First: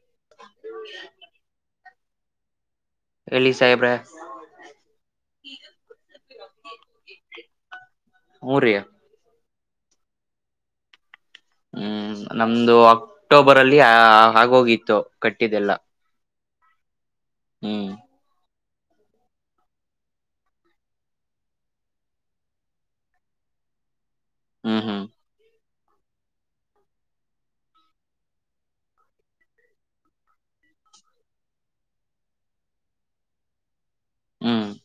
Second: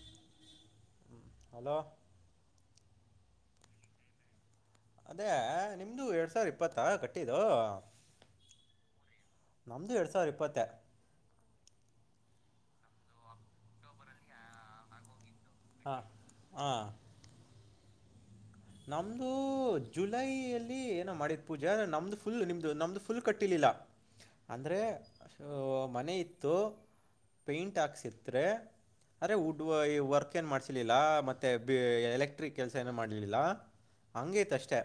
ಹ [unintelligible] ಹಲೋ ಹೇಳಿ ಸಾಯಬ್ರೆ ಅದೇ ನಿಮ್ದು ಎರಡ್ ಸಾವಿರ ಇಪ್ಪತ್ತಾ ಕಟ್ಟಿದ್ದು ಹೂ ರೀ ನಮದುು ಎರಡು ಸಾವಿರ ಇಪ್ಪತ್ತ ಹ್ಮ್ ನಮ್ದು ಅಕ್ಟೋಬರ್ ಅಲ್ಲಿ ಆ ಆಗೋಗಿತ್ತು ಕಟ್ಟಿದೆಲ್ಲ ಹಾಂ ಹಾಂ ಹ್ಮ್ ನಮ್ದು ಜುಲೈಯಲ್ಲಿ ಏನ ಮಾಡಿದ ಪೂಜೆ ನಮ್ದು ಫುಲ್ ನಿಮ್ದು ನಮ್ದು ಫುಲ್ ಕಟ್ಟಿಲಿಲ್ಲ ಅಂದ್ರೆ ಹ್ಮ್ ಹ್ಮ್ ಮನ ಇತ್ತು ಪೇಂಟ್ ಹಾಕ್ಸಿದ್ರೆ ಅರೆೇ ವುಡ್ ಈ ವರ್ಕ್ ಏನ್ ಮಾಡ್ಸಲಿಲ್ಲ ಮತ್ತೆ ಎಲೆಕ್ಟ್ರಿಕ್ ಕೆಲ್ಸ ಏನ ಮಾಡ್ಲಿಲ್ಲ ಹಂಗೈತ ಹ್ಮ್ ಅಷ್ಟೆ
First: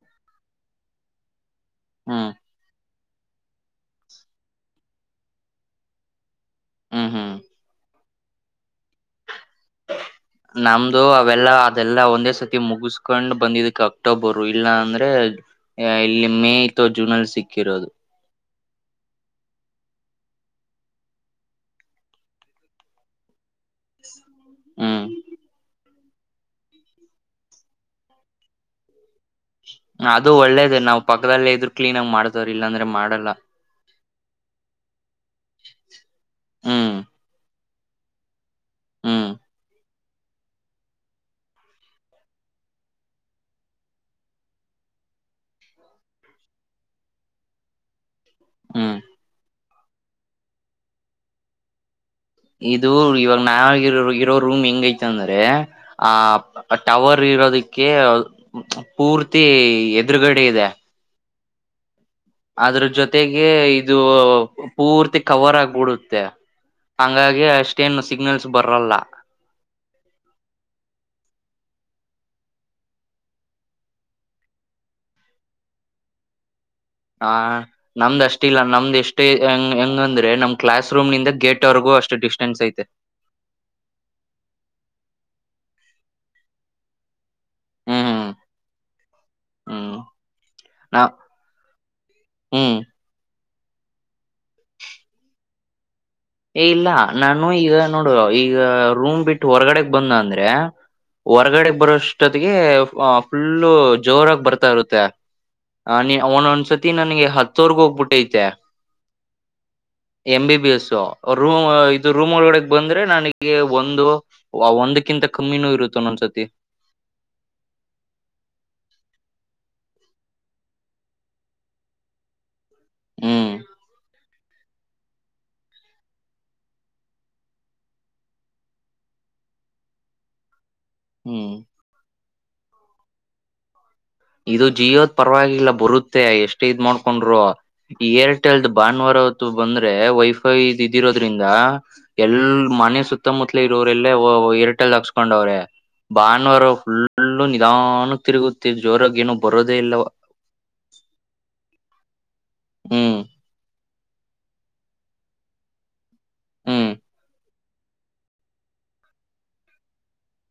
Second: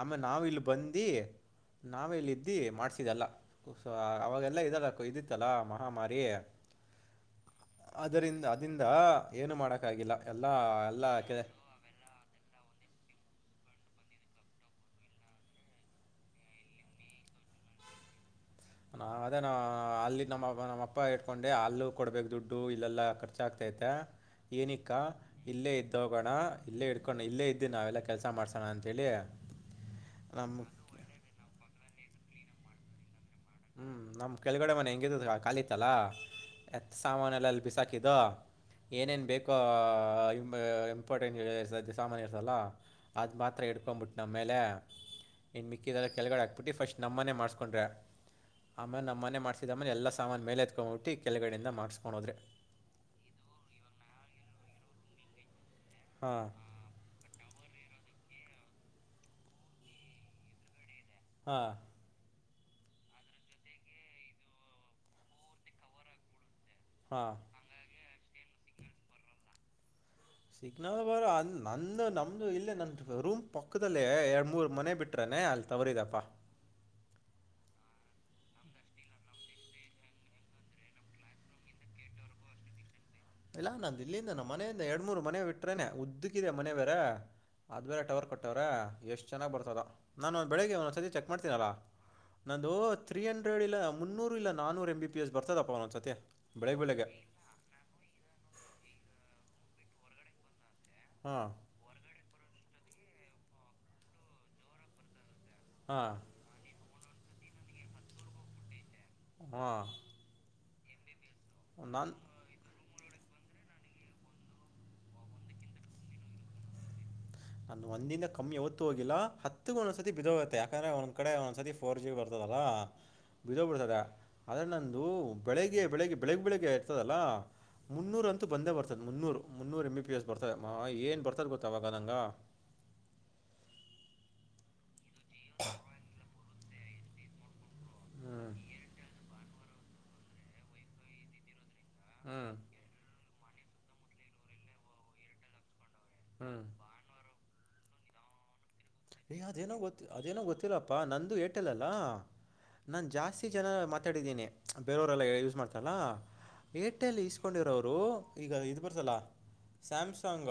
ಆಮೇ ನಾವ ಇಲ್ಲಿ ಬಂದಿ ನಾವ ಹ್ಮ್ ಇಲ್ಲಿ ಇದ್ದಿ ಮಾಡ್ಸ ಲ್ಲ ಅವಾಗೆಲ್ಲ ಇದಲ್ಲ ಇದಿತ್ತಲ್ಲ ಮಹಾಮಾರಿ ಹ್ಮ್ ಹ್ಮ್ ಅದರಿಂದ ಅದಂದ ನಮ್ದು ಅವೆಲ್ಲಾ ಅದೆಲ್ಲಾ ಒಂದೇ ಸತಿ ಮುಗಸ್ ಹಕೊಂಡ್ ಬಂದಿದಕ್ಕೆ ಅಕ್ಟೋಬರ್ ಇಲ್ಲಾ ಅಂದ್ರೆ ಇಲ್ಲಿ ಮೇ ಅಥವಾ ಜೂನ್ ಅಲ್ಲಿ ಸಿಕ್ಕಿರೋದು ಅದೇ ನ ಅಲ್ಲಿ ನಮ್ಮ ನಮ್ಮಪ್ಪ ಇಟ್ಕೊಂಡೆ ಅಲ್ಲೂ ಕೊಡ್ಬೇಕೇು ದುಡ್ಡು ಇಲ್ಲೆಲ್ಲಾ ಕರ್ ಚಾಕ್ತೈತೆ ಏನಿಕ್ಕ ಹ್ಮ್ ಇಲ್ಲೇ ಇದ್ದ ತಗೋಣ ಇಲ್ಲೇ ಇಡ್ಕೊಂಡು ಇಲ್ಲೇ ಇದ್ದು ನಾವೆಲ್ಲ ಕೆಲಸ ಮಾಡ್ಸ ಅದು ನಮ್ಮ ಒಳ್ಳೇದ ನಾವವು ಪಕ್ಕದದಲ್ಲಿ ಇದ್ರು ಕ್ಲೀನ್ ಆಗಿ ಮಾಡ್ತವ್ರ ಇಲ್ಲಾಂದ್ರೆ ಮಾಡಲ್ಲ ಹ್ಮ್ ನಮ್ ಕೆಳಗಡೆ ಮನೆ ಹೆಂಗಿದ ಕಾಲಿಿತಲ್ಲಾ ಹ್ಮ್ ಎತ್ ಸಾಮಾನ ಎಲ್ಲಲ್ಲಿ ಬಿಸಾಕ ಏನೇನ್ ಹ್ಮ್ ಬೇಕೋ ಇಂಪಾರ್ಟೆಂಟ್ರ್ತ ಸಾಮಾನಯ ಇರ್ತಲ್ಲ ಅದು ಮಾತ್ರ ಇಿಡ್ಕೊಂಬಿಟ್ಟು ನಮ್ಮ ಮೇಲೆ ನಿನ್ನು ಮಿಕ್ಕಿದೆದೆಲ್ಲ ಕೆಳಗಡೆ ಹಾಕ್ಬಿಟ್ಟು ಫಸ್ಟ್ ನಮ್ಮನ್ನೇ ಮಾಡ್ಕೊಂಡ್ರೆ ಹ್ಮ್ ಆಮೇಲೆ ನಮ್ಮನೆ ಮಾಡಸಿದಮ್ಮನೆ ಎಲ್ಲ ಸಾಮಾನ ಮೇಲೆ ಎತ್ಕೊಂಡ್ಬಟ್ಟ ಕೆಳಗಡಿಂದ ಮಾಡ್ಸ್ಕು. ಇದು ಇವಾಗ ನಾವರೋ ಇರೋ ರೂಮ್ ಹೆಂಗ ೈತ ಅಂದ್ರೆ. ಆ ಹಾಂ ಟವರ್ ಇರೋದಿಕ್ಕೆ. ಪೂರ್ತಿ ಎದುರುಗಡೆ ಇದೆ. ಹಾ. ಅದ್ರ ಜೊತೆಗೆ ಇದು ಪೂರ್ತಿ ಕವರ್ ಆಗಬಿಡುತ್ತೆ. ಹಾಂ ಹಂಗಾಗಿ ಅಷ್ಟೇನು ಸಿಗ್ನಲ್ಸ್ ಬರಲ್ಲ. ಸಿಗ್ನಲ್ ಬರ ನಂದು ನಮ್ದು ಇಲ್ಲೇ ನನ್ ರೂಮ್ ಪಕ್ಕದಲ್ಲ ಎರಡ್ ಮೂರ್ ಮನೆ ಬಿಟ್ರನೆ. ಹಾಂ ಅಲ್ಲಿ ತವರಿದಪ್ಪ. ಹ ನಮ್ದ್ ಅಷ್ಟ ಇಲ್ಲ ನಮ್ದ್ ಎಷ್ಟೇಂಗ ಹೆಂಗಂದ್ರೆ ನಮ್ ಕ್ಲಾಸ್ ರೂಮ್ ನಿಿಂದ ಗೇಟ್ವರೆಗೂ. ಅಷ್ಟು ಡಿಸ್ಟೆನ್ಸ್ ಐತೆ. ಇಲ್ಲಾ ನಾ ಇಿಲ್ಲಿಂದ ನ ಮನೆಯಿಂದ ಎರಡ್್ಮ ಮೂರ್ ಮನೆ ಬಿಟ್ರೇನೆ ಉದ್ದಕ್ಕಿದೆ ಮನೆ ಬೇರೆ. ಆದದ್ಮೇಲೆ ಟವರ್ ಹ್ಮ್ ಕೊಟ್ಟವ್ರ ಎಷ್ಟು. ಚೆನ್ನಾಗಿ ಬರ್ತದ ಹ್ಮ್ ನಾನು ಒಂದು ಬೆಳಗ್ಗೆ ಒಂದು ನಾ ಸರ್ತಿ ಚೆಕ್ ಮಾಡ್ತೀನಲ್ಲ ನನ್ನದು ಹ್ಮ್ ತ್ರೀ ಹಂಡ. ರಡ್ ಇಲ್ಲ ಮುನ್ನೂರು ಇಲ್ಲ ನಾನೂರು ಎಂ ಬಿ ಎಸ್ ಬರ್ತದಪ್ಪ ಒಂದಸತಿ. ಏ ಇಲ್ಲ ನಾನು ಈಗ ನೋಡು ಈಗ ರೂಮ್ ಬಿಟ್ಟು ಹೊರಗಡೆಗ್ ಬಂದ ಅಂದ್ರೆ. ಹಾಂ ಹೊರಗಡೆಗ್ ಬರೋಷ್ಟೊತ್ತಿಗೆ ಫುಲ್ಲು ಜೋರಾಗಿ ಬರ್ತಾ ಇರುತ್ತೆ. ಹ ನೀ ಹಾಂ ಅವನೊಂದ್ಸತಿ ನನ್ಗೆ ಹತ್ತೋರ್ಗ ಹೋಗ್ಬಿಟ್ಟೈತೆ. ಹಾಂ M B B S room ಇದು ನಾನು ರೂಮ್ ಒಳಗಡೆಗೆ ಬಂದ್ರೆ ನನಗೆ. ಹಾಗಗೆ ಒಂದು ಒಂದಕ್ಕಿಂತ ಕಮ್ಮಿನೂ ಇರುತ್ತ ನೊಂದ್ಸತಿ. ನಾನ ಒಂದಂದ ಕಮ್ಮಿ ಯಾವತ್ತು ಹೋಗಿಲ್ಲಾ ಹತ್ತುಗೂ ಒಂದ್ಸತಿ ಬಿದ ಹೋಗುತ್ತೆ ಯಾಕಂದ್ರೆ ಒಂದ್ಡೆ ಒಂದ್ ಸತಿ ಫೋರ್ ಜಿ ಬಿ ಬರ್ತದಲ್ಲಾ. ಹ್ಮ್ ಬಿದೋ ಬಿಡ್ತಾರೆ ಅದ ನಂದು ಬೆಳಿಗ್ಗೆ ಬೆಳಿಗ್ಗೆ ಬೆಳಗ್ ಬೆಳಿಗ್ಗೆ ಇರ್ತದಲ್ಲ. ಮುನ್ನೂರ ಅಂತೂ ಬಂದೇ ಬರ್ತದೆ ಮುನ್ನೂರು ಮುನ್ನೂರು ಎಂ ಬಿ ಪಿ ಎಸ್ ಬರ್ತದೆ ಏನ್ ಬರ್ತದ ಹ್ಮ್ ಗೊತ್ತವಾಗ ನಂಗಗೆ. ಇದು ಜಿಯೋದ ಪರವಾಗಿಲ್ಲ ಬರುತ್ತೇ ಎಷ್ಟು. ಇದ್ ಮಾಡ್ಕೊಂಡ್ರು ಹ್ಞೂ ಏರ್ಟೆಲ್ ಭಾನುವಾರತ್ತು ಬಂದ್ರೆ ವೈಫೈ ಇದ್ ಇದಿರೋದ್ರಿಂದ. ಹ್ಞೂ ಎಲ್ ಮನೆ ಸುತ್ತಮುತ್ತಲ ಇರೋರೆಲ್ಲ ಹರಟಲ್ ಹಾಕ್ಸ್ಕೊಂಡವ್ರೆ. ಹ್ಞೂ ಬಾನವಾರ ಫುಲ್ಲು ನಿಧಾನ ತಿರುಗ. ಯ್ ಅದೇನೋ ಗೊತ್ತ ಅದೇನೋ ಗೊತ್ತಿಲ್ಲಪ್ಪಾ ನಂದು ಏಟಲ್ಲಲ್ಲಾ. ನಾು ಹ್ಮ್ ಜಾಸ್ತಿ ಜನ ಮಾತಾಡಿದ್ದೀನೆ ಬೇರೆಯವರೆಲ್ಲ ಯೂಸ್ ಮಾಡ್ತಲ್ಲ. ಹ್ಮ್ ಏರ್ಟೆಲ್ ಇಸ್ಕೊಂಡಿರೋವರು ಈಗ ಇದು ಬರ್ಸಲ್ಲ ಸ್ಯಾಮ್ಸಂಗ.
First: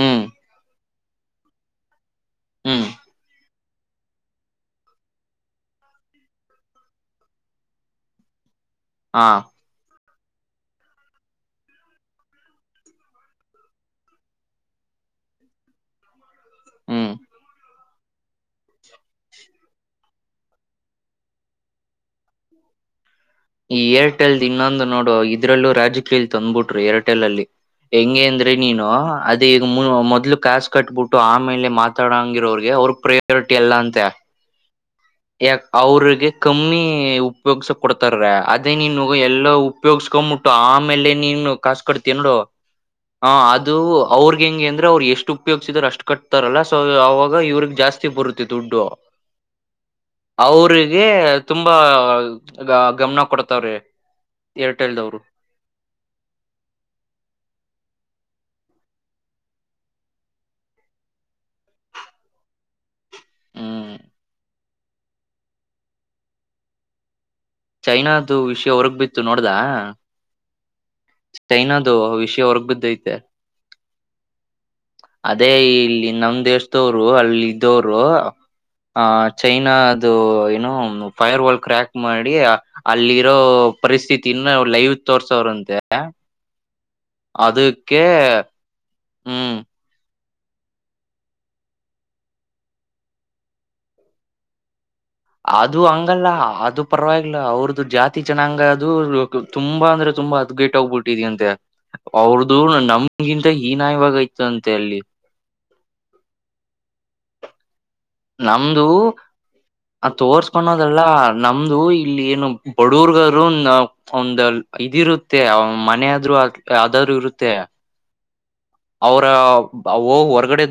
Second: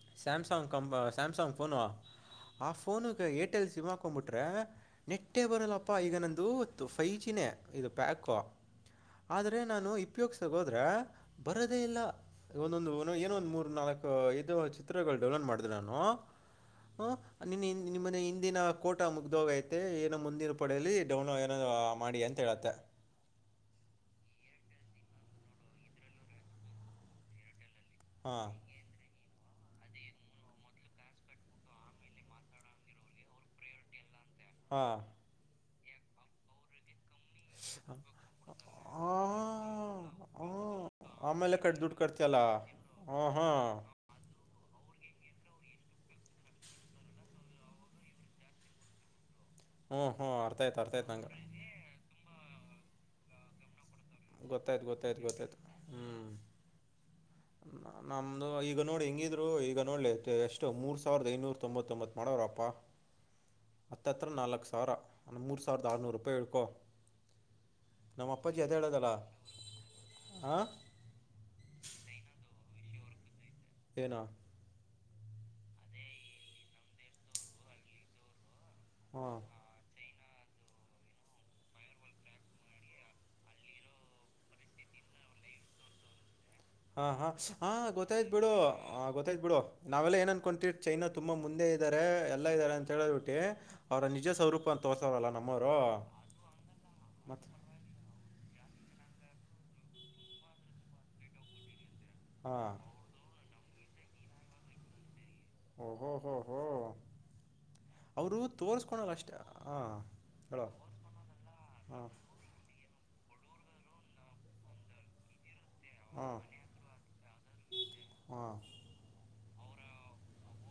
ಹ್ಮ್ ಸಾಮಸಂಗ್ ಕ ಸಾಮಸಂಗ್ ನುವಾ. ಆ ಹ್ಮ್ ಫೋನುಗೆ ಏರ್ಟೆಲ್ ಸಿಮ್ ಹಾಕ್ಕೊ್ಬಿಟ್ರೆ ನೆಟ್ಟೇ ಬರಲ್ಲಪ್ಪ ಈಗ ನಂದುತ್ತು ಫೈ ಜಿನೇ. ಇದು ಪ್ಯಾಕೋ ಹಾ ಆದ್ರೆ ನಾನು. ಉಪಯೋಗಸೋದ್ರೆ ಬರದೇ ಇಲ್ಲ ಒಂದೊಂದು ಏನೊಂದ ಮೂರ್ ನಾಲ್ಕು ಇದು ಚಿತ್ರಗಳು. ಡೆವಲಪ್ ಮಾಡಿದೆ ನಾನು. ಹ್ಮ್ ಹ ನಿನ್ ನಿಮ್ಮನೆ ಹಿಂದಿನ ಕೋಟ ಮುಗ್ದೋಗೈತೆ ಏನೋ ಮುಂದಿನ. ಪಡಲಿ ಡೌನ್ ಏನ ಮಾಡಿ ಅಂತ ಹೇಳತ್ತೆ. ಈ ಏರ್ಟೆಲ್ದ್ ಇನ್ನೊಂದು ನೋಡು ಇದ್ರಲ್ಲೂ ರಾಜಕೀಯಲ್ಲಿ ತಂದ್ಬಿಟ್ರು ಎರರ್ಟೆಲ್ ಅಲ್ಲಿ ಹೆಂಗಗೆ ಹಾಂ ಅಂದ್ರೆ ನೀನು. ಈಗ ಮೊದ್ಲು ಕ್ಯಾ ಕಟ್ಬಿಟ್ಟು ಆಮೇಲೆ ಮಾತಾಡಂಗಿರೋಗೆ ಅವ್ರಗ್ ಪ್ರಯಾರಿಟಿ ಎಲ್ಲ ಅಂತೆ. ಹಾಂ ಅವ್ರಿಗೆ ಕಮ್ಮಿ. ಉಪಯೋಗ್ಸ ಕೊಡ್ತಾರ ಅದೇ ನೀನು ಎಲ್ಲ ಹಾಂ ಉಪಯೋಗ್ಸ್ಕೊಂಡ್ಂಬಟ್ಟು ಆಮೇಲೆ ನೀನ್ ಕಸು ಕಡ್ತೀ ನೋಡ. ಹಾ. ಹ ಅದು ಅವ್ರ. ಹೆಂಗೆ ಅಂದ್ರೆ ಅವ್ರು ಎಷ್ಟು ಉಪಯೋಗ್ಸಿದರು ಅಷ್ಟ್ ಕಟ್ತಾರಲ್ಲ ಸೊ ಅವಾಗ ಇವ್ರಗ್ ಜಾಸ್ತಿ ಬರುತ್ತೆ ದುಡ್ಡು. ಹ. [inaudible] ಅವ್ರಿಗೆ ತುಂಬಾ ಗಮನ ಕೊಡತವ್ರಿ. ಗೊತ್ತಾಯ್ತ್ತು ಗೊತ್ತಾಯ್ತು ಗೊತ್ತಾಯ್ತು ಹ್ಮ್ ನಮ್ಮ. ಈಗ ನೋಡಿ ಹೆಂಗಿದ್ರು ಈಗ ನೋಡ್ಲಿ ಎಷ್ಟು ಮೂರ್ ಸಾವಿರದ ಐನೂರ ತೊಂಬತ್ತೊಂಬತ್ ಮಾಡೋರಪ್ಪಾ. ಹ್ಮ್ ಹತ್ತತ್ರ ನಾಲ್ಕು ಸಾವಿರ ಮೂರು ಸಾವಿರದ ಆರುನೂರು ರೂಪಾಯಿ ಇಳ್ಕೊ. ಚೈನಾದು ವಿಷಯ ಹೊರಗ್ ಬಿತ್ತು ನೋಡ್ದ. ಹಾ- ಚೈನಾದು ವಿಷಯ ಹೊರ್ಗ್ ಬಿದ್ದತೆ. ಏನೋ ಅದೇ ಇಲ್ಲಿ ನಮ್ ದೇಶದವರು ಅಲ್ಲಿ ಇದ್ದವರು ಹ ಹಾಂ ಚೈನಾ ಅದು ಏನು ಫೈರ್ ವಲ್ ಕ್ರ್ಯಾಕ್ ಮಾಡಿ ಅಲ್ಲಿರೋ ಪರಿಸ್ಥಿತನ್ನು ಲೈವ್ ತೋರ್ಸೋರ ಅಂತೆ. ಹಾ ಹಾ ಹಾ ಗೊತ್ತಾಯ್ತ್ ಬಿಡು ಗೊ ಗೊತ್ತಾಯ ಹ್ಮ್ ಬಿಡು ನಾವೆಲ್ಲಾ ಏನ್ ಅನ್ಕೊಂತೀವಿ ಚೈನಾ ತುಂಬಾ ಮುಂದೆ ಇದ್ದಾರೆ ಎಲ್ಲಾ ಇದ್ದಾರೆ ಅಂತ ಹೇಳ್ ಬಿಟ್ಟಿ ಅವ್ರ ಅಲ್ಲಿ ನಿಜ ಸ್ವರೂಪ ತೋರ್ಸೋರಲ್ಲ ನಮ್ಮವರು ಅದು ಹಂಗಲ್ಲ ಅದು ಪರವಾಗಿಲ್ಲ ಮತ್ತು ಅವ್ರದ್ದು ಜಾತಿ ಜನಾಂಗ ದು ತುಂಬಾ ಅಂದ್ರೆ ತುಂಬಾ ಹದಗೇಟ್ಗ್ಬಿಟ್ಟಿದ ಅಂತೆ ಅವ್ರ್ದು ಹಾಂ ನಮಗಿಂತ ಹೀನಾಯವಾಗ ಐತಿ ಅಂತೆ ಅಲ್ಲಿ. ಓಹೋ ಹೋ ಹೋ ಅವರು ತೋರ್ಸ್ಕೊಳಲ್ಲ ಅಷ್ಟ. ಅ ತೋರ್ಸ್ಕೊಂಡೋದಲ್ಲ ನಮ್ದು ಹಾಂ ಇಲ್ಲಿ ಏನು ಬಡಗ್ರು ಆದ ಒಂದು ಇದಿರುತ್ತೆ ಮನೆ ಆದ್ರರು ಹಾಂ ಆದರೂ ಇರುತ್ತೆ. ಹಾಂ ಅವ್ರ ಹೋಗಿ ಹೊರ್ಗಡೆ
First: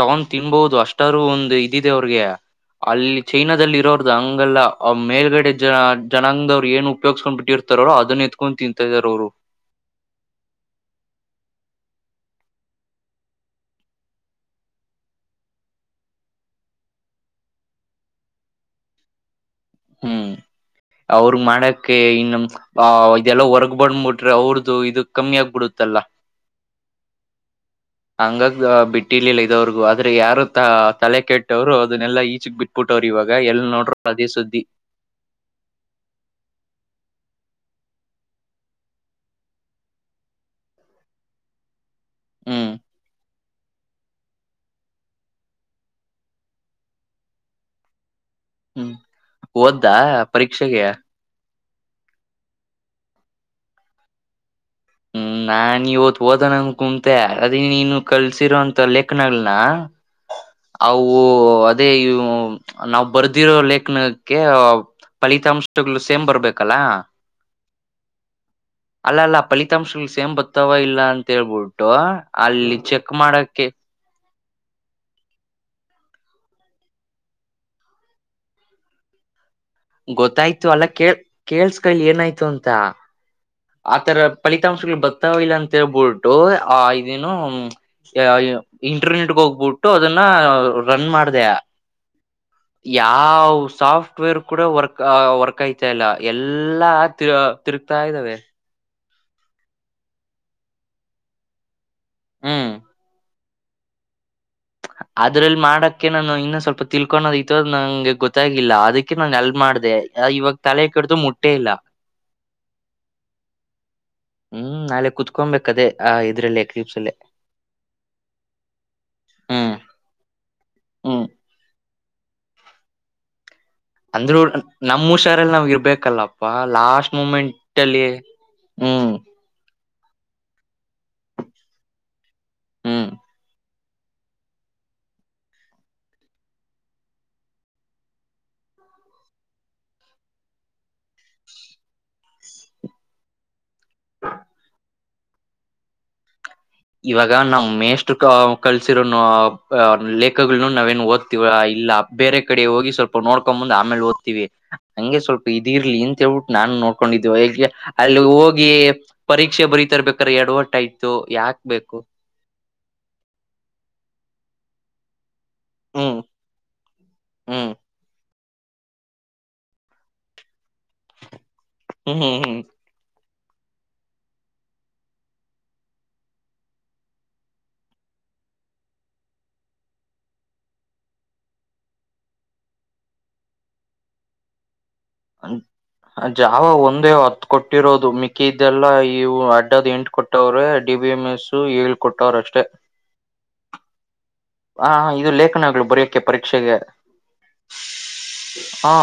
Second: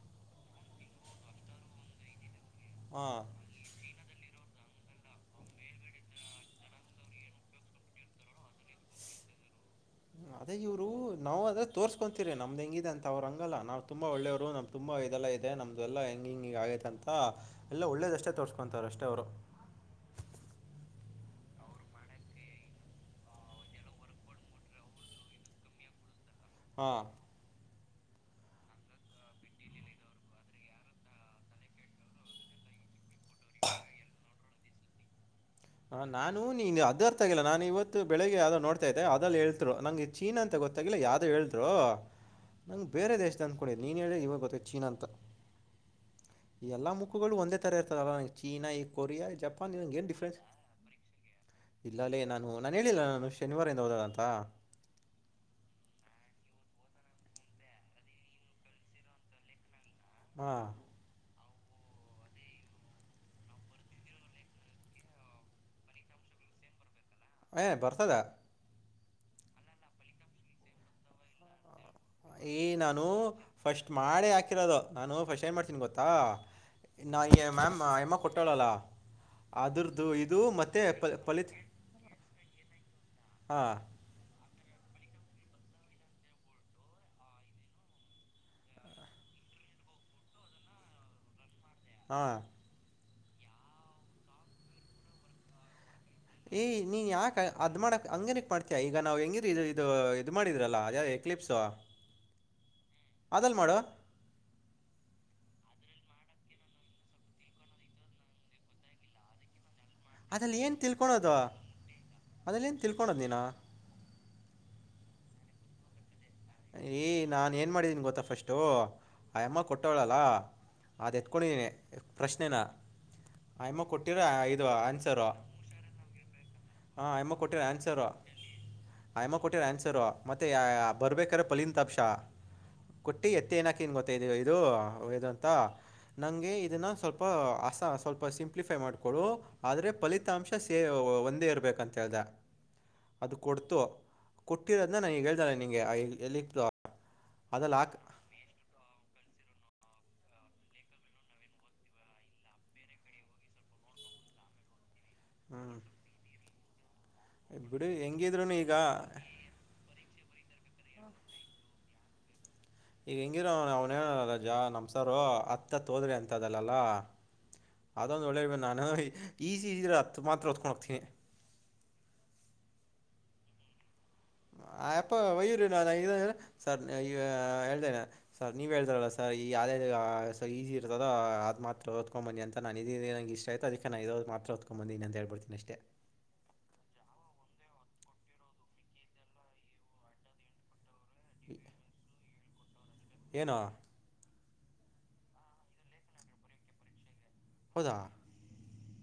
ತಗೊಂಡ್ ತಿನ್ಬಹುದು ಅಷ್ಟಾರು ಒಂದು ಇದಿದೆ ಅವ್ರಿಗೆ. ಅಲ್ಲಿ ಹಾಂ ಚಿನಾದಲ್ಲಿ ಇರೋರ್ದ ಹಂಗಲ್ಲ. ಆ ಮೇಲ್ಗಡೆ ಜನ ಜನಾಂಗದ ಅವ್ರು ಏನ್ ಉಪಯೋಗ್ಸ್ಕೊಂಡ್ ಬಿಟ್ಟಿರ್ತಾರಾರೋ ಅದನ್ನ ಎತ್ಕೊಂಡು ತಿಂತಾ ಇದಾರೆ ಅವ್ರು. [unintelligible] ಅದೇ ಇವರು ನಾವು ಅದೆ ತೋರ್ಸ್ಕೊಂತೀರಿ ನಮ್ದ್ ಹೆಂಗಿದೆ ಅಂತ ಅವರು ಹಂಗಲ್ಲ ನಾವ ತುಂಬಾ ಒಳ್ಳೇವರು ನಮ್ ತುಂಬಾ ಇದೆಲ್ಲ ನಮ್ದು ಎಲ್ಲ ಹೆಂಗ ಹಿಂಗ ಹೀಗ ಆಗೈತ ಅಂತ ಎಲ್ಲ ಒಳ್ಳೇದಷ್ಟೇ ತೋರ್ಸ್ಕೊಂತಾರ ಅಷ್ಟೇ ಅವ್ರು. ಹ್ಮ್. ಅವ್ರ ಮಾಡಕ್ಕೆ ಇನ್ನು ಇದೆಲ್ಲ ಹೊರ್ಗ್ಬಡ್ಬಟ್ರೆ ಅವ್ರದು ಇದು ಕಮ್ಮಿ ಆಗ್ಬಿಡುತ್ತೆ. [unintelligible] ಹಾ. ಹಂಗಾಗ ಬಿಟ್ಟಿರ್ಲಿಲ್ಲ ಇದವ್ರಿಗು ಆದ್ರೆ ಯಾರು ತ ತಲೆ ಕೆಟ್ಟವ್ರು ಅದನ್ನೆಲ್ಲಾ ಈಚಕ್ ಬಿಟ್ಬಿಟ್ಟ ರೋರ್ ಇವಾಗ ಎಲ್ ನೋಡ್ರು ಅದೇ ಸುದ್ದಿ. [unintelligible] ಹ ನಾನು ನೀನು ಅದ ಅರ್ಥ ಆಗಿಲ್ಲ ನಾನು ಇವತ್ತು ಬೆಳಿಗ್ಗೆ ಯಾವ್ದೋ ನೋಡ್ತಾ ಇದ್ದೆ ಅದಲ್ಲಿ ಹೇಳ್ತರು ನಂಗೆ ಚೀನಾ ಅಂತ ಗೊ ಗೊತ್ತಿಲ್ಲ ಯಾವ್ದ ಹೇಳಿದ್ರು ಹ್ಮ್ ನ ಬೇರೆ ದೇಶ- ಅಂಕೋಳಿ ನೀನ್ ಹೇಳಿ ಇವಾಗ ಗೊತ್ತ ಚೀನಾ ಅಂತ ಎಲ್ಲಾ ಮುಖಗಳು ಒಂದೇ ತರ ಇರ್ತವಲ್ಲ. ಚೀನಾ ಈ ಹ್ಮ್ ಕೊರಿಯಾ ಜಪಾನ್ ಓದ್ದಾ ಏನ್ ಡಿಫ್ರೆನ್ಸ್ ಪರೀಕ್ಷೆಗೆ ಇಲ್ಲಲ್ಲೇ ನಾನು ನಾನು ಹೇಳಿಲ್ಲ ನಾನು ಶನಿವಾರದಿಂದ ಹೋಗಲ್ಲ ಅಂತಾ. ಹ್ಮ್ ನಾನ್ ಇವತ್ತು ಓದೋಣ ಅಂತ ಕುಂತೆ ಅದ ನೀನು ಕಲ್ಸಿರೋಂತ ಲೆಖನಗಳನ್ನ ಹಾಂ ಅವು ಅದೇ ನಾವ್ ಬರ್ದಿರೋ ಲೇಖನಕ್ಕೆ ಫಲಿತಾಂಶಗಳು ಸೇಮ್ ಬರ್ಬೇಕಲ್ಲ. ಯ್ ಬರ್ತದ. ಅಲ್ಲ ಅಲ್ಲ ಫಲಿತಾಂಶಗಳು ಸೇಮ್ ಬರ್ತ್ತಾವ ಇಲ್ಲ ಅಂತ ಹೇಳ್ಬೋದು. ಬೀಟ್ಟ ಈ ಅಲ್ಲಿ ನಾನು ಚೆಕ್ ಮಾಡಕ್ಕೆ ಫಸ್ಟ್ ಮಾಡೇ ಹಾಕಿರೋದು ನಾನು ಫಸ್ಟು ಏನ್ ಮಾಡ್ತೀನಿ ಗೊತ್ತಾ ನಾ ಮ್ಯಾಮ್ ಯಮ್ಮ ಕೊಟ್ಟಾಳಲ್ಲ. ಗೊತ್ತಾಯ್ತು ಅಲ್ಲ ಕೇ ಕೇಳ್ಸ್ಕಲಿ ಏನಾಯ್ತು ಅಂತ ಹಾಂ ಆತರ ಫಲಿತಾಂಶಗಳು ಬರ್ತಾವಿಲ್ಲ ಅಂತೇಳ್ಬಿಟ್ಟು ಆ ಇದೇನು ಇಂಟರ್ನೆಟ್ಗೆ ಹೋಗ್ಬಿಟ್ಟು ಅದನ್ನ ರನ್ ಮಾಡ್ದೆ. ಹಾಂ ಯಾವ್ ಸಾಫ್ಟ್ ವೇರ್ ಕೂಡ ವರ್ಕ್ ವರ್ಕ್ ಆಯ್ತ ಆಗ್ತಇಲ್ಲ ಏ ಎಲ್ಲಾ ನೀನ್ ತಿ ಯಾಕೆ ಅದ್ ತಿರುಗ್ತಾ ಮಾಡಕ್ ಇದ್ದಾವೆ. ಹಂಗೇನಕ್ ಮಾಡ್ತೀಯ ಈಗ ನಾವ್ ಹೆಂಗಿದ ಇದು ಇದು ಮಾಡಿದ್ರಲ್ಲ ಯ ಎಕ್ಲಿಪ್ಸ್ ಹ್ಮ್. ಅದಲ್ಲ ಮಾಡು ಅದ್ರಲ್ಲಿ ಮಾಡಕ್ಕೆ ನಾನು ಇನ್ನು ಸ್ವಲ್ಪ ತಿಳ್ಕೊಕೋಣುದಿತ್ತು ನಂಗೆ ಗೊತ್ತಾಗಿಲ್ಲ ಅದಕ್ಕೆ ನಾನ ಎಲ್ ಮಾಡ್ದೆ. ಅದು ಇವಾಗ ಏನ್ ತಲೆ ಕಡ್ದು ತಿನ್ಕೊಳ್ಳೋದು ಮುಟ್ಟೆ ಇಲ್ಲ ಅದು ಏನ್ ತಿನ್ಕೋಣೋದು ನೀನು. ಹ್ಮ್ ನಾಳೆ ಕುತ್ಕೊಬೇಕು ಅದೇ ಆ ಇದ್ರಲ್ಲೇ ಕ್ಲಿಪ್ಸ್ ಏ ಅಲ್ಲೇ ನಾನ್ ಏನ್ ಮಾಡಿದೀನಿ ಗೊತ್ತಾ ಫಸ್ಟು ಅ ಯಮ್ಮ ಹ್ಮ್ ಕೊಟ್ಟವಳಲ್ಲ. ಅದು ಹ್ಮ್ ಎತ್ಕೊಂಡೀನಿ ಪ್ರಶ್ನೆನಾ ಆಯಮ್ಮ ಕೊಟ್ಟಿರೋ ಅಂದ್ರು ಐದು ನಮ್ ಆನ್ಸರ್ ಹುಷಾರಲ್ಲಿ ನಾವ್ ಇರ್ಬೇಕಲ್ಲಪ್ಪಾ ಲಾಸ್ಟ್ ಅಯಮ್ಮ ಕೊಟ್ಟಿರೋ ಮೂಮೆಂಟ್ ಆನ್ಸರ್. ಅಲ್ಲಿ ಹ್ಮ್ ಆಯಮ್ಮ ಕೊಟ್ಟಿರೋ ಆನ್ಸ್ ಮತ್ತೆ ಬರ್ಬೇಕ್ರೆ ಪಲಿನ್ ತಷ ಹ್ಮ್ ಕೊಟ್ಟು ಎತ್ತೆನಕು. ಟೀಮ್ ಬರ್ತಾ ಇದೀವಿ ಇದು ಹೋಗೋದು ಅಂತ. ನಂಗೆ ಇದನ್ನ ಸ್ವಲ್ಪ ಅಸ ಸ್ವಲ್ಪ ಸಿಂಪ್ಲಿಫೈ ಮಾಡ್ಕೋಡು ಆದ್ರೆ ಫಲಿತಾಂಶ ಸೇ ಒಂದೇ ಇರರ್ಬೇಕಂತ್ ಆಗ ಅದು ಕೊಡ್ತು ಕೊಟ್ಟಿರೋದನ್ನ ನನಗ ಹೇದಾನೆ ನಿಂಗೆ ಎಲ್ಲಿದ್ರೂ ಇವಾಗ ನಮ್ಮ ಮೇಷ್ಟು ಕಲ್ಸಿರೋನು ಅ ಲೇಖ್ನ್ನ ಗಳನ ನಾವೇ ಏನ್ ಓದ್ತಿವ ಇಲ್ಲ ಬೇರೆ ಕಡೆ ಹೋಗಿ ಸ್ವಲ್ಪ ನೋಡ್ಕಂಬಂದ್ ಆಮೇಲೆ ಓದ್ತಿವಿ. ಹಂಗೆ ಸ್ವಲ್ಪ ಇದ ಹ್ಞೂ ಇರ್ಲಿ ಅಂತ ನಾನ್ ನೋಡ್. ಕೊಂಡಿದ್ ವೈರ್ಗೆ ಬಿಡು ಅಲ್ಲಿ ಹೆಂಗಿದ್ರು ಹೋಗಿ ಈಗ ಪರೀಕ್ಷೆ ಬರೀತರ್ಬೇಕ್ರೆ ಎಡವಟ್ಟು ಆಯ್ತು ಯಾಕೆ. ಬೇಕು ಈಗ ಹೆಂಗಿರ ಅವ ಅವ್ನ ರಜಾ ನಮ್ರಸರ್ ತ ತೋದ್ರೆ ಹ್ಮ್ ಅಂತದಲ್ಲಲ್ಲಾ ಹ್ಮ್ ಅದೊಂದು ಒಳ್ಳೇದು. ನೋಡಿಈಜಿ ಇದ್ರ ಹತ್ರಾ ಮಾತ್ರ ಒತ್ಕೊಂಡ್ ಹೋಗತಿನಿ. ಹ್ಮ್ ಹ್ಮ್ ಹ್ಮ್ ಹ ಆಪೋ ವಯ್ಯೂರ್ಲ್ಲ ಸರ್ ಹೇಳ್ದೇನೆ ಸರ್ ನೀವು ಹೇಳ್ತಾರಲ್ಲ ಸರ್ ಈ ಆದ. ಈಸಿ ಇರ್ತದ ಅದು ಮಾತ್ರ ಹೊದತ್ಕೊಂಡ್ ಬನ್ನಿ ಅಂತ ನ ಇದಂಗೆ ಇಷ್ಟ ಆಯತ ಅದಕ್ಕೆ ನ ಹೇಳಿ ಮಾತ್ರ ಓದ್ಕೊಂಬಂದಿನಿ ಅಂತ ಹೇಳ್ಬಿಡ್ತೀನಿ ಅಷ್ಟೇ ಜಾವ ಒಂದೇ ಹತ್ತು ಕೊಟ್ಟು ಇಟ್ಟಿರೋದು ಮಿಕ್ಕಿ ಇದೆಲ್ಲಾ ಇವು ಅಡ್ಡದ ಎಂಟ್ ಕೊಟ್ಟವ್ರೆ. ಡಿಬಿಎಂಎಸ್ಸು ಹಳ್ಕೊಟ್ಟಾರಷ್ಟೆ ಏನೋ ಹ ಹ ಇ ಲೇಖನಗಳು ಬರೆಯಕೆ ಪರೀಕ್ಷೆಗೆ ಹೌದಾ ಹಾ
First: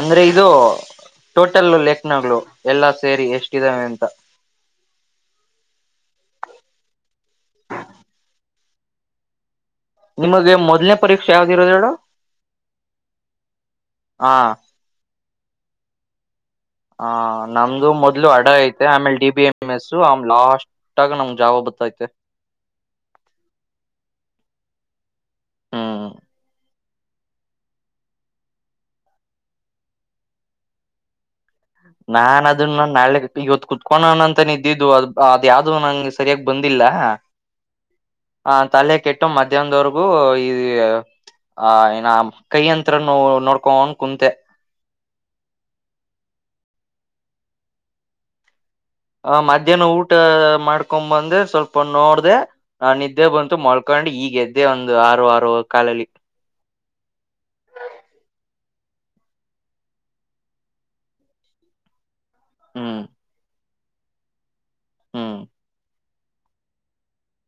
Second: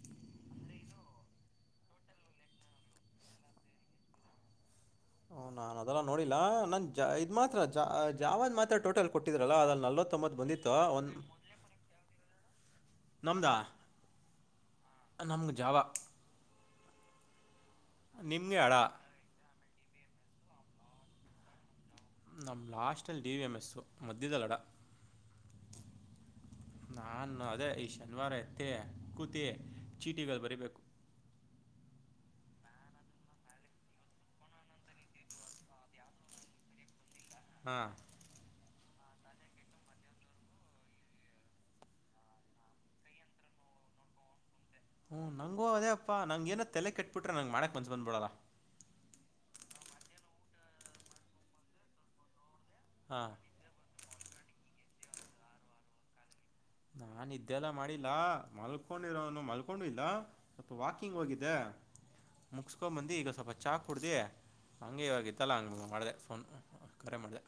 ಅಂದ್ರೆ ಇದು. ಟೋಟಲ್ಲೆ ಲೆಕ್ನಾಗಳು ಎಲ್ಲಾ ಸೇರಿ ಎಷ್ಟ್ದಾವೆ ಅಂತ. ಓ ನಾನ್ ಅದೆಲ್ಲಾ ನೋಡಿಲ್ಲ ನನ್ ಇದ್ ಮಾತ್ರ ಜಾವದು ಮಾತ್ರ ಟೋಟಲ್ ಕೊಟ್ಟಿದ್ರಲ್ಲ ಅ ನಿಮಗೆ ಮೊದ್ನೇ ಪರೀಕ್ಷೆ ಯಾವ್ದಿ ಇರೋದು ಹೇಳು. ನಮ್ದಾ ಹ ನಮ್ಗ ಜಾವ. ಹ ನಮ್ದು ಮೊದ್ಲು ಅಡ ಹಿಟ್ಟು ಆಮೇಲೆ ಡಿ ಬಿ ಎಂ. ನಿಮ್ ಹೆಸರು ಲಾಸ್ಟ್ ಆಗ ನಮ್ ಜಾವ ಬತ್ತಾಯ್ತು. ನಮ್ಮ್ ಲಾಸ್ಟ್ಲ್ಲಿ ಡಿ ವಿ ಎಮ್ ಎಸ್ ಮಧ್ಯದ ಮಧ್ಯದಲ್ಲ. ಹ್ಮ್ ನಾಾನು ಅದೇ ಈ ಶನಿವಾರ ಎತ್ತೆ ಕೂತೆ ಚೀಟಿಗಳು ಬರಿಬೇಕು. [inaudible] ನಾನ್ ಅದನ್ನ ನಾಳೆ ಇವತ್ತು ಕುತ್ಕೋಣ ಅಂತ ನೇ ಇದಿದ್ದು ಅದು ಅದು ಯಾವ್ದು ನಂಗೆ ಸರಿಯಾಗಿ ಬಂದಿಲ್ಲ. ಹಾಂ ಹ ತಲೆ ಕೆಟ್ಟು ಮಧ್ಯಾಹ್ದವರೆಗೂ ಈ ಆ ಏನ ಕೈ ಯಂತ್ರನು ನೋಡ್ಕೊಣು ಕುಂತೆ. ಹ್ಮ ನಂಗು ಅದೇ ಅಪ್ಪಾ ನಂಗ ಏನೋ ತಲೆ ಕೆಟ್ಬಿಟ್ರೆ ನಂಗ್ ಮಾಡಕ್ ಮನ್ಸ ಬಂದ್ಬಿಡಲ್ಲ ಆ ಮಧ್ಯಾಹ್ನ ಊಟ ಮಾಡ್ಕೊಂಡ್ ಬಂದು ಸ್ವಲ್ಪ ನೋಡ್ದೆ ನಿದ್ದೆ ಹಾಂ ಬಂತು ಮಳ್ಕ ಕೊಂಡು ಈಗ ಎದ್ದೇ ಒಂದು ಆರು ಆರು ಕಾಲಲ್ಲಿ. ಹಾ ನಾನು ನಿದ್ದೆನೇ ಮಾಡಿಲ್ಲಾ ಮಲ್ಕೊಂಡಿರೋನು ಮಲ್ಕೊಂಡು ಇಲ್ಲ ಸ್ವಲ್ಪ ವಾಕಿಂಗ್ ಹೋಗಿದ್ದೆ. ಮುಗಸ್ಕೊ ಹ್ಮ್ ಬಂದಿ ಈಗ ಸ್ವಲ್ಪ ಚಾ ಕುಡ್ದೀ ಹಂಗೆ ಹ್ಮ್ ಇವಗಿತ್ತಲ್ಲ ಹಂಗ್ ಮಾಡ್ದೆ. ಫೋನ್ ಕರೆ ಮಾಡಿದೆ.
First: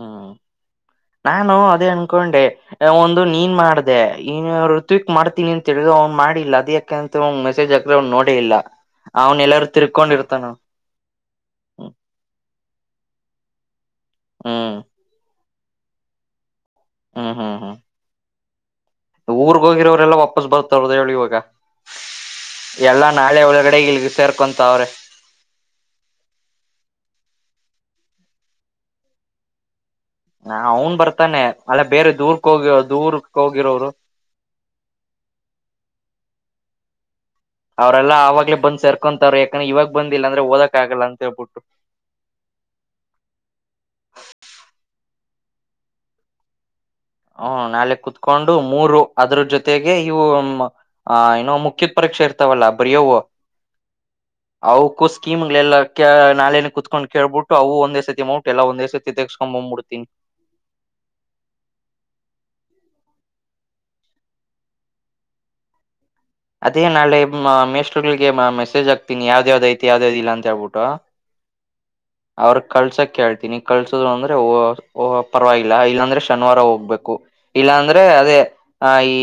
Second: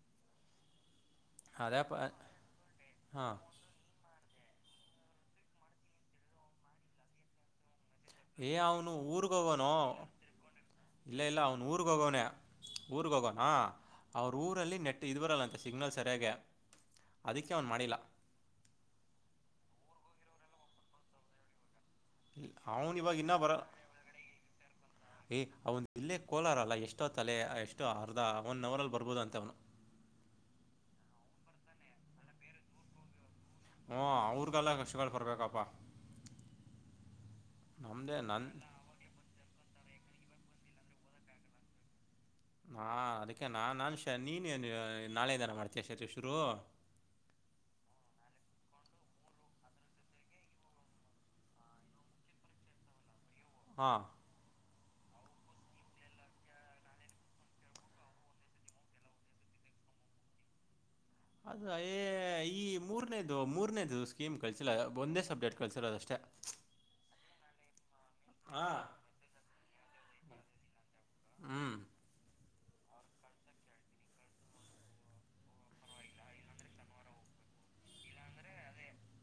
ಹ್ಮ ನಾನು ಅದೇ ಅದೇಪ್ಪ ಅನ್ಕೊಂಡೆ ಒಂದು ಹಾಂ ನೀನ್ ಮಾಡ್ದೆ ಇನ್ಯಾರು. ಕ್ವಿಕ್ ಮಾಡ್ತೀನಿಂತ ಹೇಳಿದ ಅವ್ನು ಮಾಡಿಲ್ಲ ಅದ ಯಾಕ ಅಂತ ಮೆಸಜ್ ಏ ಅವನು ಊರುಗ ಹೋಗನೋ ತಿರ್ಕೊಂಡಿರ್ತಾನ ಇಲ್ಲ ಇಲ್ಲ ಅವ್ನು ಊರುಗ ಹ್ಮ್ ಹೋಗಣೆ ಊರ್ಗ ಹೋಗೋಣ ಅವ್ರ ಹ್ಮ್ ಊರಲ್ಲಿ ನೆಟ್ ಇದ್ ಬರಲ್ಲ ಅಂತೆ ಸಿಗ್ನಲ್ ಸರಿಯಾಗ ಅದಕ್ಕೆ ಹ್ಮ್ ಅವನ್ ಹ್ಮ್ ಮನಲಾ ಊರ್ಗ್ ಹೋಗಿರೋರೆಲ್ಲಾ ವಾಪಸ್ ಬರ್ತ್ರ್ದ ಹೇಳಿ ಇವಾಗ ಅವನು ಎಲ್ಲಾ ಇವಾಗ ಇನ್ನ ನಾಳೆ ಬರ ಒಳಗಡೆ ಇಲ್ಗೆ ಸೇರ್ಕೊಂತಾವ್ರೆ ಏ ಅವನ್ ಇಲ್ಲೇ ಕೋಲಾರಲ್ಲ ಎಷ್ಟೋ ತಲೆ ಎಷ್ಟೋ ಅರ್ಧ ಒನ್ ಅವರ್ ಅಲ್ ಬರ್ಬೋದ ಅಂತ ಅವನು ಹ ಅವ್ನ್ ಬರ್ತಾನೆ ಅಲ್ಲ ಬೇರೆ ದೂರ್ಕ್ ಹೋಗಿ ದೂರ್ ಹಓ ಅವ್ರಗಲ್ಲ ಕಕ್ಷಗಳು ಬರ್ಬೇಕಪ್ಪಾ ಅವರೆಲ್ಲಾ ಆವಾಗಲೇ ನನ್ನ ಬಂದ್ ಸೇರ್ಕೊಂತತಾರ ಯಾಕಂದ್ರೆ ಇವಾಗ ಬಂದಿಲ್ಲ ಅಂದ್ರೆ ಓದಕ್ ಆಗಲ್ಲ ಅಂತೇಳ್ಬಿಟ್ಟು ಹಾ ಅದಕ್ಕೆ ನಾ ನಾನ್ ಶ ನೀನ್ ನಾಳೆ ದನ ಮಾಡ್ತಯ ಶ ಶುರು ಹ ನಾಳೆ ಕುೂತ್ಕೊಂಡು ಮೂರು ಅದ್ರ ಜೊತೆಗೆ ಇವು ಅ ಏನೋ ಮುಖ್ಯತ್ ಪ್ರ ಇರ್ತವಲ್ಲ ಬರಿಯೋವು ಹಾ ಅವವುಕ್ಕೂ ಸ್ಕೀಮ ಗಳಲ್ಲಾ ನಾೆೇನೆ ಕುೂತ್ಕೊಂಡ್ ಕಳ್ಬಿಟ್ಟ ಅವು ಒಂದೇ ಸತಿ ಅಮೌಂಟ್ ಎಲ್ಲ ಒಂದೇ ಸತಿ ತೆಗೆಸ್ಕೊ್ಬ ಮೂಡ್ತೀನಿ [inaudible] ಅದು ಯ ಈ ಮೂರನೇದು ಮೂರನೇದು ಸ್ಕೀಮ್ ಕಳಸಿಲ್ಲ ಒಂದೇ ಸಬ್ಜೆಕ್ಟ್ ಕಳ್ಸರೋದಷ್ಟೇ ಅದೇ ನಾಳೆ ಮೇಸ್ರ್ಗಳಿಗೆ ಹಾಂ ಮೆಸೇಜ್ ಆಗ್ತೀನಿ ಯಾವ್ದ ಯಾವ್ದ ಐತಿ ಯಾವ್ದ್ಯ ಯಾವ್ದ ಇ ಅಂತ ಹೇಳ್ಬಿಟ್ಟು ಹಾಂ ಅವ್ರ ಕಳ್ಸಕ್ ಹೇಳ್ತೀನಿ ಕಳ್ಸೋದು ಅಂದ್ರೆ ಪರವಾಗಿಲ್ಲ ಇಲ್ಲಾಂದ್ರೆ ಶನಿವಾರ ಹೋಗ್ಬೇಕು ಇಲ್ಲಾ ಅಂದ್ರೆ ಅದೇ ಆ ಈ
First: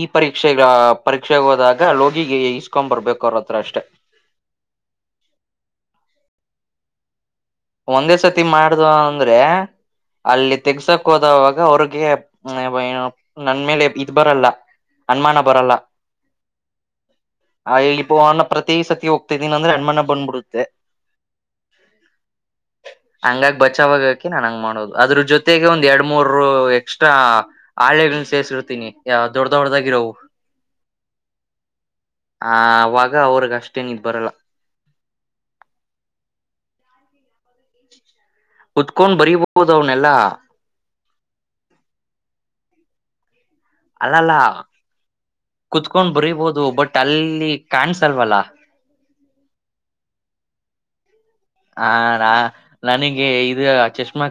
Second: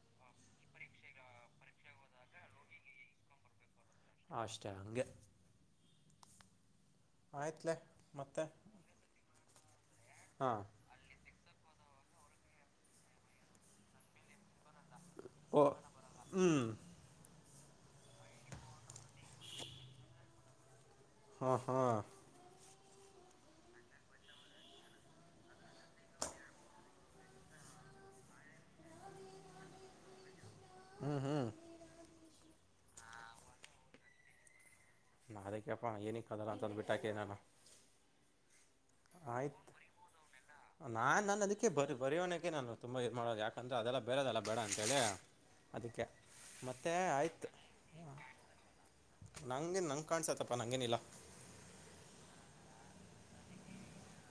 ಈ ಪರೀಕ್ಷೆ ಪರೀಕ್ಷೆಗೆ ಹೋದಾಗ ಲೋಗಿಿಗೆ ಇಸ್ಕೊಂಡ್ ಬರ್ಬೇಕು ಅವ್ರ ಹತ್ರ ಅಷ್ಟೇ ಅಷ್ಟೇ ಹಂಗೆ ಆಯ್ತ್ಲೆ ಒಂದೇ ಮತ್ತೆ ಸತಿ ಮಾಡ್ದ ಅಂದ್ರೆ ಅಲ್ಲಿ ಹಾಂ ತೆಗ್ಸಕ್ ಹೋದವಾಗ ಅವ್ರಗ್ ಹಾಗೆಏ ನನ್ ಮೇಲೆ ಇದ್ ಬರಲ್ಲ ಅನ್ಮಾನ ಓ ಬರಲ್ಲ ಹ್ಞೂ ಆ ಇ ಭನ ಪ್ರತಿ ಸತಿ ಹೋಗ್ತಾದ್ದೀನ ಅಂದ್ರೆ ಅಣ್ಮನ ಬಂದ್ಬಿಡುತ್ತೆ ಹಾ ಹಾ ಹಂಗಾಗಿ ಬಚಾವಾಗಕೆ ನಾನ್ ಹಂಗ ಮಾಡೋದು ಅದ್ರ ಜೊತೆಗೆ ಒಂದ್ ಎರಡ್ ಮೂರ್ ಎಕ್ಸ್ಟ್ರಾ ಆಳೆಗಳು ಸೇರಿಸಿರ್ತೀನಿ ಯ ದೊಡ್ಡ ದೊಡ್ಡದಾಗಿ ಇರೋವು ಹ್ಮ್ ಹ್ಮ್ ಆ ಅವಾಗ ಅವ್ರಗ್ ಅಷ್ಟೇನಿದ್ ಬರಲ್ಲ ನಾ ಅದಕ್ಕೆಪ ನಿ ಕದೆಲ್ಲಾ ತಂದು ಬಿಟ್ಟಾಕನಣ ಕುತ್ಕೊಂಡ್ ಆಯ್ತು ಬರಿಬಹುದು ಅವನೆಲ್ಲಾ ನಾನ್ ನಾನ ಅದಕ್ಕೆ ಬರಿ ಬರೆಯೋಣಕ್ಕೆ ನಾನು ತುಂಬಾ ಇ ಮಾಡ ಯಾ ಂದ್ರೆ ಅದೆಲ್ಲ ಅಲ್ಲಲ್ಲ ಬೇಡದದೆಲ್ಲ ಬೇಡ ಅಂತ ಹೇಳಿ ಕುತ್ಕೊಂಡ್ ಬರಿಬೋದು ಬಟ್ ಅಲ್ಲಿ ಕಾಣಸಲ್ವಲ್ಲ ನಂಗಗೆನ್ ನಂಗಗೆ ಕಾಣ್ಸತ್ತಪ್ಪಾ ನಂಗೇನ ಇಲ್ಲಾ ಹಾ ನಾ ನನಗೆ ಇದು ಚಷ್ಮಾ